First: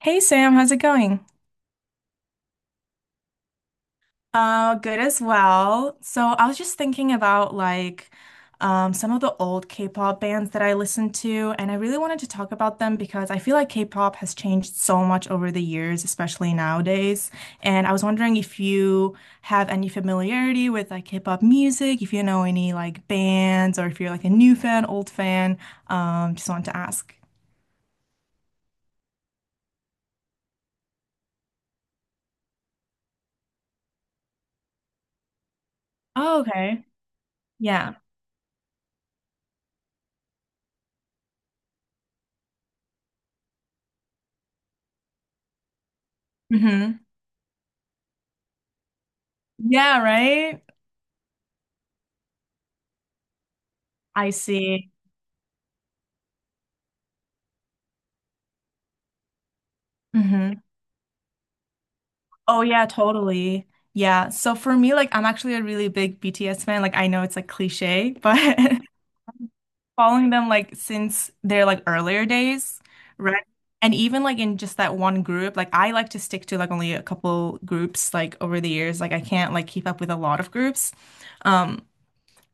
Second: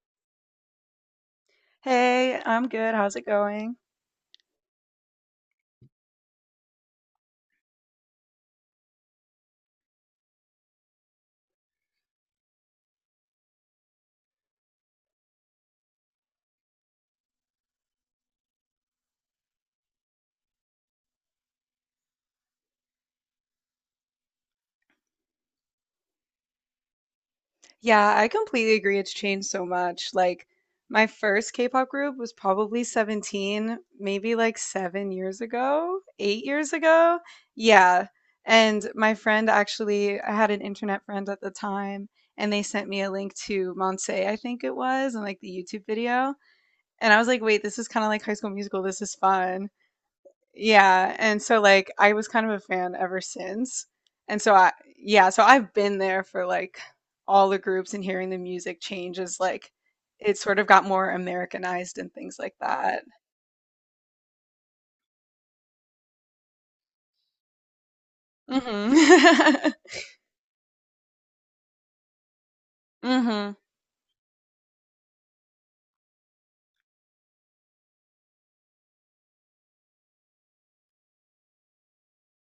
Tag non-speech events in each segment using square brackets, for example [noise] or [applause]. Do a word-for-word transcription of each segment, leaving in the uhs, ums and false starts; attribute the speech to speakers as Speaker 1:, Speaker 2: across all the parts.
Speaker 1: Hey Sam, how's it going?
Speaker 2: Hey, I'm good. How's it going?
Speaker 1: Uh, good as well. So I was just thinking about like um, some of the old K-pop bands that I listened to, and I really wanted to talk about them because I feel like K-pop has changed so much over the years, especially nowadays. And I was wondering if you have any familiarity with like K-pop music, if you know any like bands, or if you're like a new fan, old fan. Um, just wanted to ask.
Speaker 2: Yeah, I completely agree. It's changed so much. Like, my first K-pop group was probably seventeen, maybe like seven years ago,
Speaker 1: Oh,
Speaker 2: eight years
Speaker 1: okay.
Speaker 2: ago.
Speaker 1: Yeah.
Speaker 2: Yeah. And my friend actually, I had an internet friend at the time, and they sent me a link to Monse, I think it was, and like the YouTube video.
Speaker 1: Mm-hmm.
Speaker 2: And I was like, wait, this is kind of like High School Musical. This is fun.
Speaker 1: Yeah, right?
Speaker 2: Yeah, and so like I was kind of a fan ever since.
Speaker 1: I
Speaker 2: And so I
Speaker 1: see.
Speaker 2: yeah, so I've been there for like all the groups and hearing the music changes. Like it sort of got more Americanized and things like
Speaker 1: Oh yeah,
Speaker 2: that.
Speaker 1: totally. Yeah. So for me, like I'm actually a really big B T S fan. Like I know it's like cliche, but [laughs]
Speaker 2: Mhm.
Speaker 1: following them like since their like earlier days,
Speaker 2: [laughs]
Speaker 1: right?
Speaker 2: Mhm.
Speaker 1: And even like in just that one group, like I like to stick to like only a couple groups like over the years. Like I can't like keep up with a lot of groups. Um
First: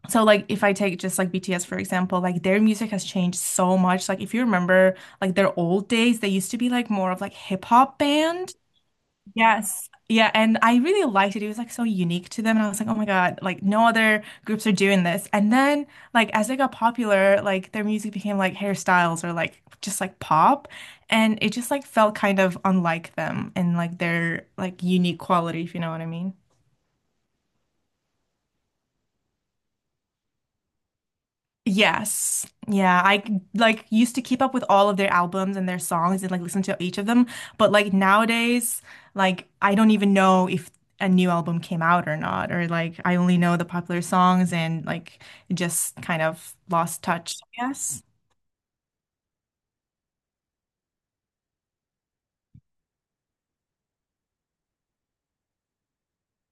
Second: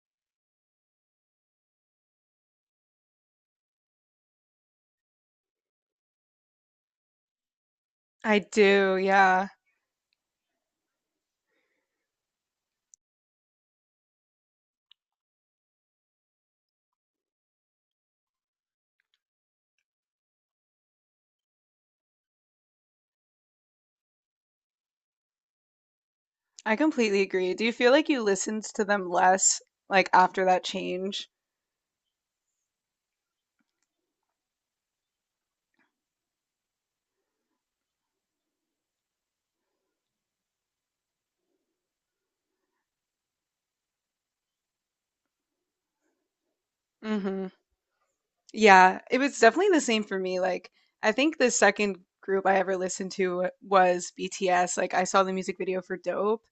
Speaker 1: so like if I take just like B T S for example, like their music has changed so much. Like if you remember like their old days, they used to be like more of like hip hop
Speaker 2: I
Speaker 1: band.
Speaker 2: do, yeah.
Speaker 1: Yes. Yeah. And I really liked it. It was like so unique to them. And I was like, oh my God, like no other groups are doing this. And then like as they got popular, like their music became like hairstyles or like just like pop. And it just like felt kind of unlike them and like their like unique quality, if you know what I mean.
Speaker 2: I completely agree. Do you feel like you listened to them less like after that change?
Speaker 1: Yes. Yeah, I like used to keep up with all of their albums and their songs and like listen to each of them, but like nowadays, like I don't even know if a new album came out or not, or like I only know the popular songs and like just kind of lost touch,
Speaker 2: Mhm.
Speaker 1: I guess.
Speaker 2: Yeah, it was definitely the same for me. Like, I think the second group I ever listened to was B T S. Like, I saw the music video for Dope,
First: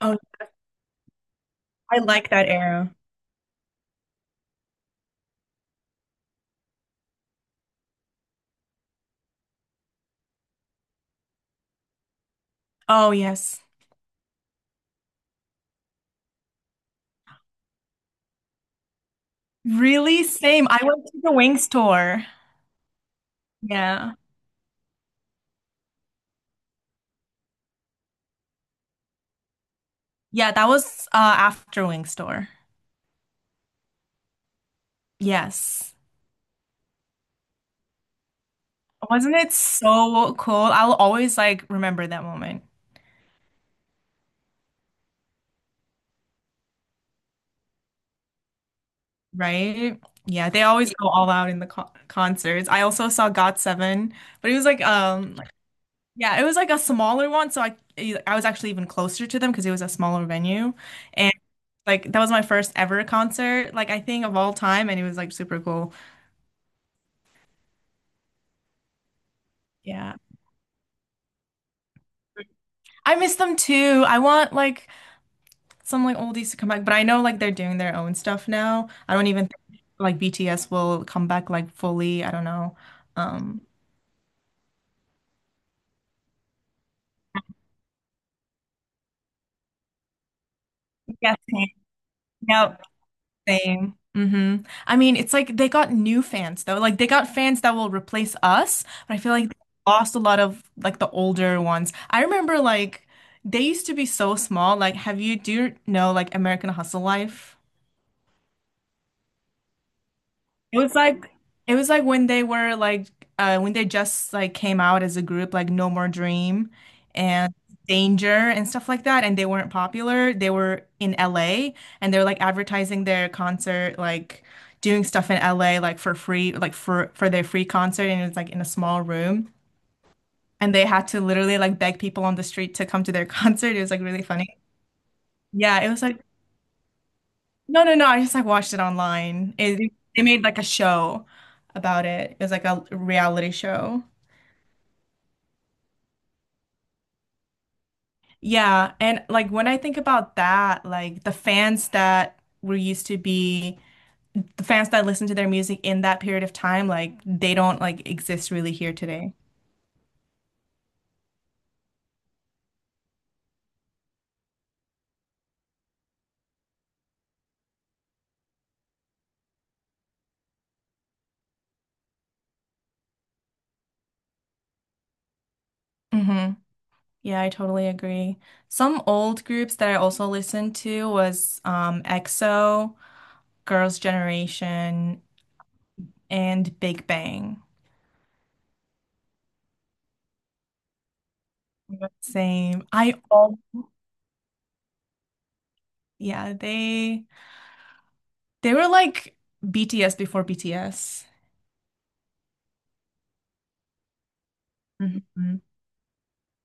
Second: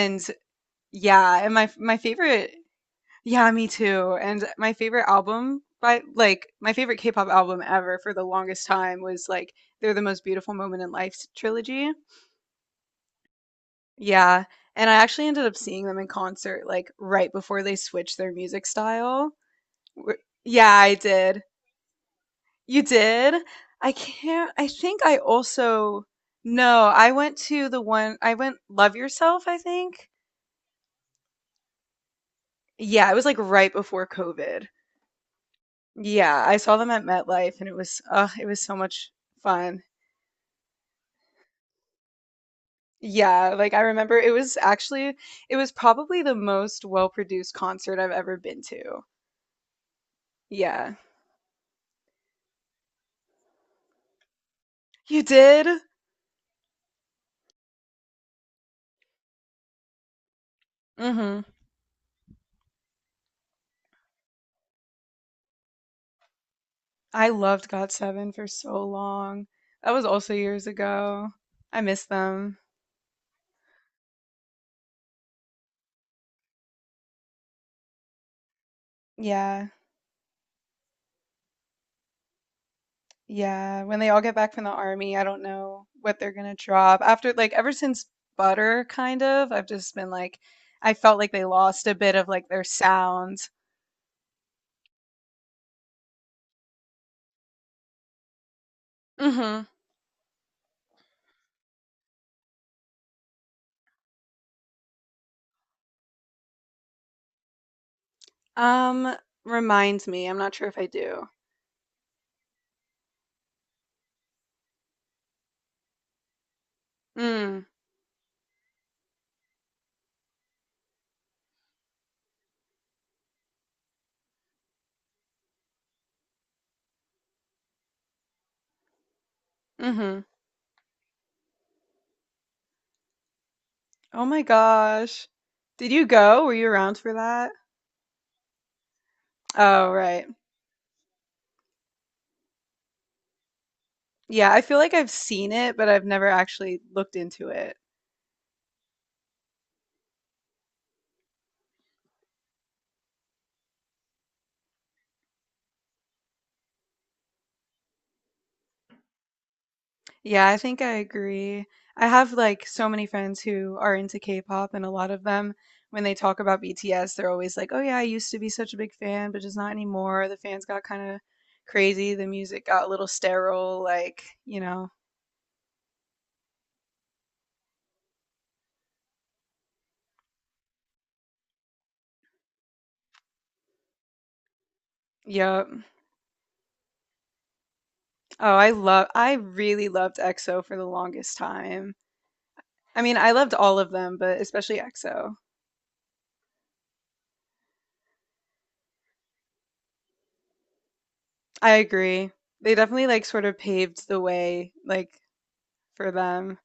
Speaker 1: Oh,
Speaker 2: yeah, and my my
Speaker 1: I like that
Speaker 2: favorite,
Speaker 1: era.
Speaker 2: yeah, me too. And my favorite album by like my favorite K-pop album ever for the longest time was like They're the Most Beautiful Moment in Life trilogy.
Speaker 1: Oh, yes.
Speaker 2: Yeah, and I actually ended up seeing them in concert like right before they switched their music style. Wh-
Speaker 1: Really? Same.
Speaker 2: Yeah,
Speaker 1: I
Speaker 2: I
Speaker 1: went to the
Speaker 2: did.
Speaker 1: Wings tour.
Speaker 2: You did? I
Speaker 1: Yeah.
Speaker 2: can't I think I also No, I went to the one I went Love Yourself, I think?
Speaker 1: Yeah, that was uh after Wings tour.
Speaker 2: Yeah, it was, like, right before COVID.
Speaker 1: Yes.
Speaker 2: Yeah, I saw them at MetLife, and it was ugh, it was so much
Speaker 1: Wasn't it
Speaker 2: fun.
Speaker 1: so cool? I'll always like remember that moment,
Speaker 2: Yeah, like, I remember it was actually it was probably the most well-produced concert I've ever been to.
Speaker 1: right? Yeah, they always
Speaker 2: Yeah.
Speaker 1: go all out in the co concerts. I also saw got seven, but it was like
Speaker 2: You
Speaker 1: um like-
Speaker 2: did?
Speaker 1: yeah, it was like a smaller one, so I I was actually even closer to them because it was a smaller venue. And
Speaker 2: Mhm.
Speaker 1: like that was my first ever concert, like I think of all time, and it was like super cool.
Speaker 2: I loved got seven for so long. That was
Speaker 1: Yeah.
Speaker 2: also years ago. I miss them.
Speaker 1: I miss them too. I want like some like oldies to come back, but I know like they're doing their own stuff now. I don't even
Speaker 2: Yeah.
Speaker 1: think like B T S will come back like fully. I don't know. Um,
Speaker 2: Yeah, when they all get back from the army, I don't know what they're gonna drop. After like ever since Butter, kind of, I've just been like, I felt like
Speaker 1: yeah,
Speaker 2: they
Speaker 1: same.
Speaker 2: lost a bit of like their
Speaker 1: Yep,
Speaker 2: sound.
Speaker 1: same. hmm I mean, it's like they got new fans though. Like they got fans that will replace us, but I feel like they
Speaker 2: Hmm.
Speaker 1: lost a lot of like the older ones. I remember like they used to be so small. Like, have you do you know like American Hustle Life?
Speaker 2: Um, Reminds me, I'm not sure if
Speaker 1: It
Speaker 2: I
Speaker 1: was
Speaker 2: do.
Speaker 1: like it was like when they were like uh when they just like came out as a group like No More Dream and
Speaker 2: Mm.
Speaker 1: Danger and stuff like that and they weren't popular. They were in L A and they were like advertising their concert like doing stuff in L A like for free like for for their free concert and it was like in a small room
Speaker 2: Mm-hmm.
Speaker 1: and they had to literally like beg people on the street to come to their [laughs] concert. It was like really
Speaker 2: Oh my
Speaker 1: funny.
Speaker 2: gosh.
Speaker 1: Yeah, it
Speaker 2: Did
Speaker 1: was
Speaker 2: you
Speaker 1: like
Speaker 2: go? Were you around for that?
Speaker 1: No, no, no. I just like watched it online.
Speaker 2: Oh,
Speaker 1: It, they
Speaker 2: right.
Speaker 1: made like a show about it. It was like a reality show.
Speaker 2: Yeah, I feel like I've seen it, but I've never actually looked into it.
Speaker 1: Yeah, and like when I think about that, like the fans that were used to be the fans that listen to their music in that period of time, like they don't like exist really here today.
Speaker 2: Yeah, I think I agree. I have like so many friends who are into K-pop, and a lot of them, when they talk about B T S, they're always like, "Oh yeah, I used to be such a big fan, but just not anymore. The fans got kind of crazy. The music got a little sterile, like, you know."
Speaker 1: hmm Yeah, I totally agree. Some old groups that I also listened to was um, EXO, Girls' Generation,
Speaker 2: Yep.
Speaker 1: and Big Bang.
Speaker 2: Oh, I love I really loved EXO for the longest time.
Speaker 1: Same.
Speaker 2: I
Speaker 1: I
Speaker 2: mean, I loved
Speaker 1: all
Speaker 2: all of them, but especially EXO.
Speaker 1: Yeah, they they were like B T S before B T S.
Speaker 2: I agree. They definitely like sort of paved the way like
Speaker 1: Mhm.
Speaker 2: for them.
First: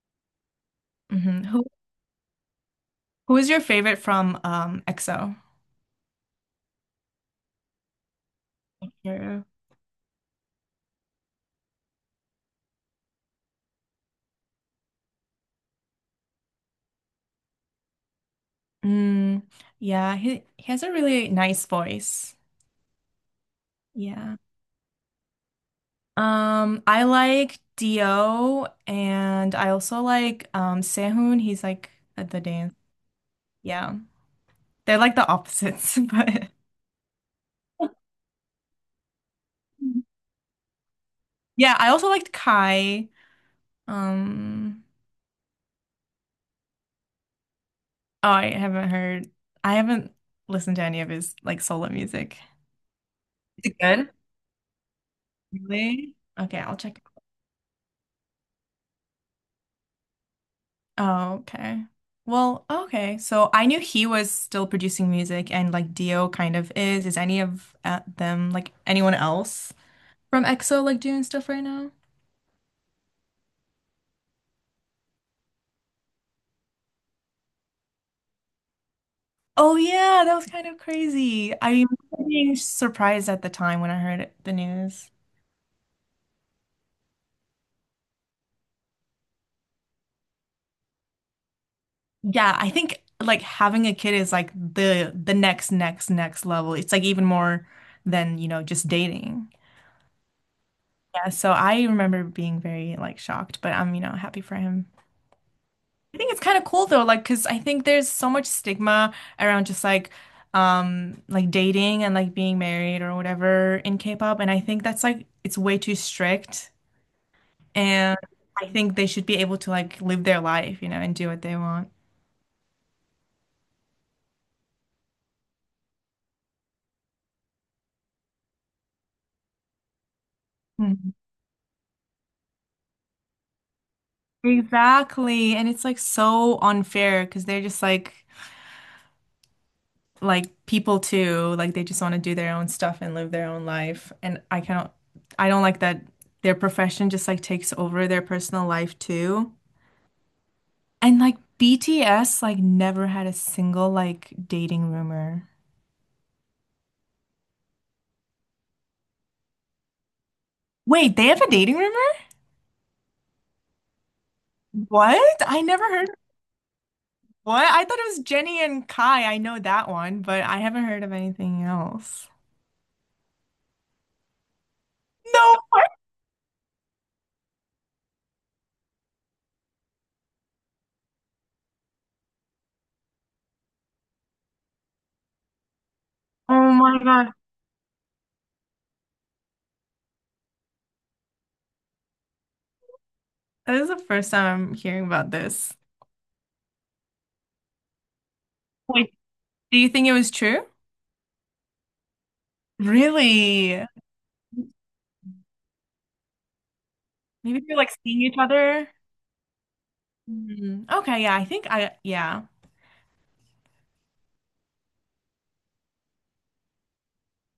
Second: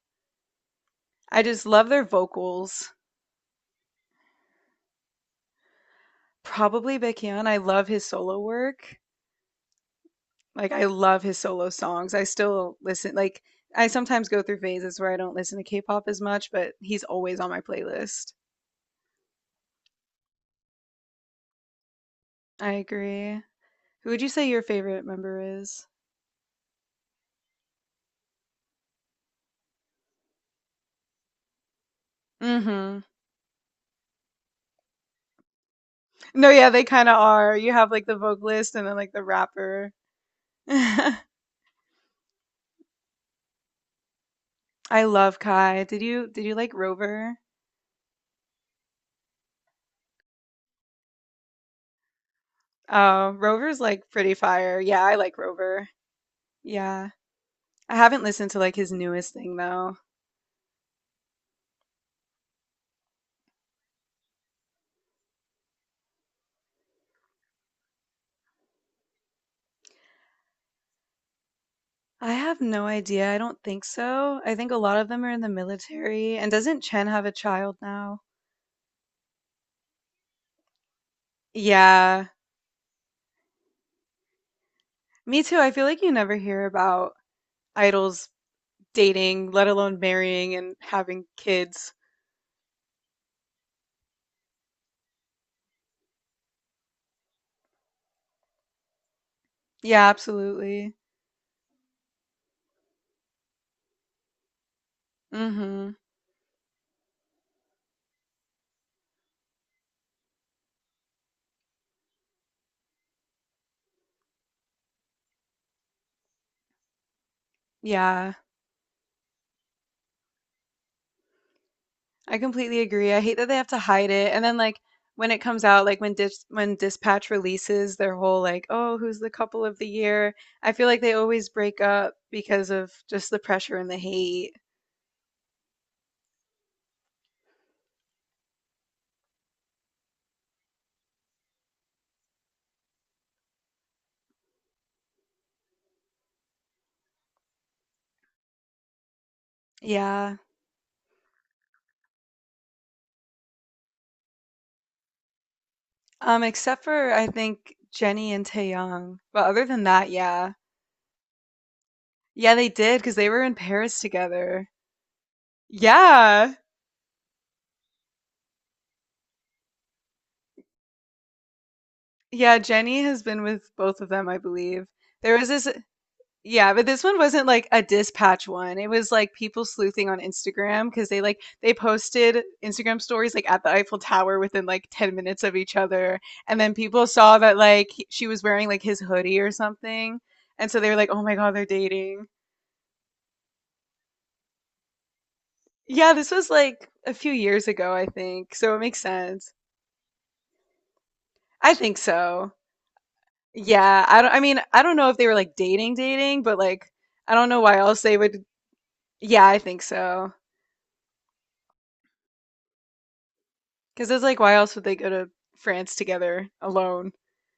Speaker 2: I
Speaker 1: Mhm.
Speaker 2: just
Speaker 1: Who
Speaker 2: love their vocals.
Speaker 1: who is your favorite from um EXO?
Speaker 2: Probably Baekhyun, I love his solo work.
Speaker 1: Yeah.
Speaker 2: Like, I love his solo songs. I still listen like, I sometimes go through phases where I don't listen to K-pop as much, but he's always on my playlist.
Speaker 1: Mm, yeah, he he has a really nice voice.
Speaker 2: I agree. Who would you
Speaker 1: Yeah.
Speaker 2: say your favorite member is?
Speaker 1: Um, I like Dio and I also like um Sehun. He's like at the dance.
Speaker 2: Mhm.
Speaker 1: Yeah. They're like the opposites, [laughs]
Speaker 2: No,
Speaker 1: but
Speaker 2: yeah, they kinda are. You have, like, the vocalist and then, like, the rapper. [laughs]
Speaker 1: yeah, I also liked Kai. Um,
Speaker 2: I love Kai. Did you did you like Rover?
Speaker 1: oh, I haven't heard I haven't listened to any of his like solo music.
Speaker 2: Oh,
Speaker 1: Is it
Speaker 2: Rover's, like,
Speaker 1: good?
Speaker 2: pretty fire. Yeah, I like Rover.
Speaker 1: Really? Okay, I'll check.
Speaker 2: Yeah. I haven't listened to, like, his newest thing, though.
Speaker 1: Oh, okay. Well, okay. So I knew he was still producing music and like Dio kind of is. Is any of uh, them like anyone else from EXO like doing stuff right now?
Speaker 2: I have no idea. I don't think so. I think a lot of them are in the military. And doesn't Chen have a child now?
Speaker 1: Oh yeah, that was kind of crazy. I'm
Speaker 2: Yeah,
Speaker 1: being surprised at the time when I heard the news.
Speaker 2: me too. I feel like you never hear about idols dating, let alone marrying and having kids.
Speaker 1: Yeah, I think like having a kid is like the the next next next level. It's like even more than, you know, just dating.
Speaker 2: Yeah, absolutely.
Speaker 1: Yeah, so I remember being very like shocked, but I'm, you know, happy for him.
Speaker 2: Hmm.
Speaker 1: I think it's kind of cool though, like because I think there's so much stigma around just like um like dating and like being married or whatever in K-pop, and I think that's like it's way too strict. And
Speaker 2: Yeah,
Speaker 1: I think they should be able to like live their life, you know, and do what they want.
Speaker 2: I completely agree. I hate that they have to hide it. And then like when it comes out, like when Dis when Dispatch releases their whole like, oh, who's the couple of the year? I feel like they
Speaker 1: Mhm.
Speaker 2: always break up because of just the pressure and the hate.
Speaker 1: Exactly. And it's like so unfair because they're just like like people too. Like they just want to do their own stuff and live their own life. And I cannot I don't like that their profession just like takes over their personal life too.
Speaker 2: Yeah.
Speaker 1: And like B T S like never had a single like dating rumor.
Speaker 2: Um, except for I think Jenny and Taeyang. But other than that, yeah.
Speaker 1: Wait, they have a dating rumor?
Speaker 2: Yeah, they did because they were in Paris together.
Speaker 1: What? I never heard.
Speaker 2: Yeah.
Speaker 1: What? I thought it was Jenny and Kai. I know that one, but I haven't heard of anything else.
Speaker 2: Yeah, Jenny has been with both of them, I believe. There was
Speaker 1: No.
Speaker 2: this, yeah, but this one wasn't like a dispatch one. It was like people sleuthing on Instagram because they like they posted Instagram stories like at the Eiffel Tower within like ten minutes of each other. And
Speaker 1: Oh
Speaker 2: then
Speaker 1: my
Speaker 2: people
Speaker 1: God.
Speaker 2: saw that like he- she was wearing like his hoodie or something. And so they were like, "Oh my God, they're dating."
Speaker 1: This is the first time I'm hearing about this.
Speaker 2: Yeah, this was like a few years ago, I think. So it makes
Speaker 1: Wait,
Speaker 2: sense.
Speaker 1: do you think it was true?
Speaker 2: I think so.
Speaker 1: Really?
Speaker 2: Yeah, I don't, I mean, I don't know if they were like dating dating, but like I don't know
Speaker 1: Maybe they're
Speaker 2: why
Speaker 1: like
Speaker 2: else they
Speaker 1: seeing each
Speaker 2: would.
Speaker 1: other.
Speaker 2: Yeah, I think so.
Speaker 1: Hmm. Okay, yeah, I think I, yeah,
Speaker 2: 'Cause it's like why else would they go to France together alone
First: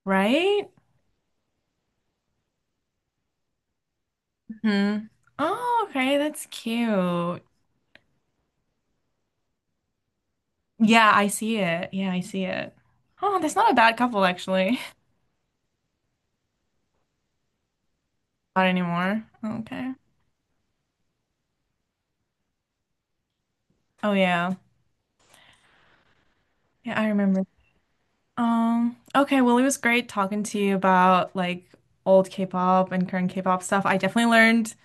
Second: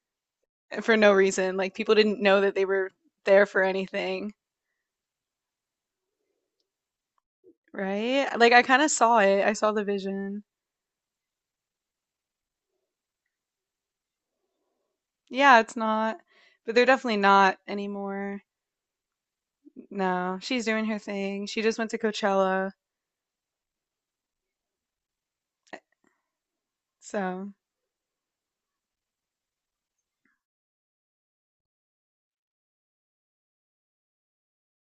Speaker 1: right?
Speaker 2: eh, for no reason? Like people didn't know that they were there for anything,
Speaker 1: hmm Oh, okay, that's cute.
Speaker 2: right? Like I kind of saw it. I saw the vision.
Speaker 1: Yeah, I see it. Yeah, I see it. Oh, that's not a bad couple, actually.
Speaker 2: Yeah, it's not, but they're definitely not anymore.
Speaker 1: [laughs] Not anymore. Okay.
Speaker 2: No, she's doing her thing. She just went to Coachella,
Speaker 1: Oh, yeah. Yeah, I remember.
Speaker 2: so.
Speaker 1: Um, okay, well, it was great talking to you about like old K-pop and current K-pop stuff. I definitely learned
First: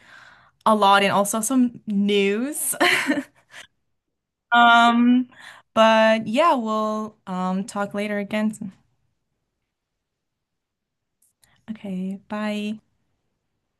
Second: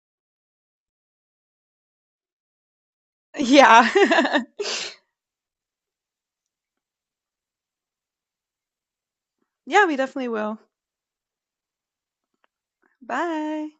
Speaker 1: a lot and also some news. [laughs]
Speaker 2: Yeah. [laughs]
Speaker 1: Um, but yeah, we'll um talk later again.
Speaker 2: Yeah, we definitely will.
Speaker 1: Okay, bye.
Speaker 2: Bye.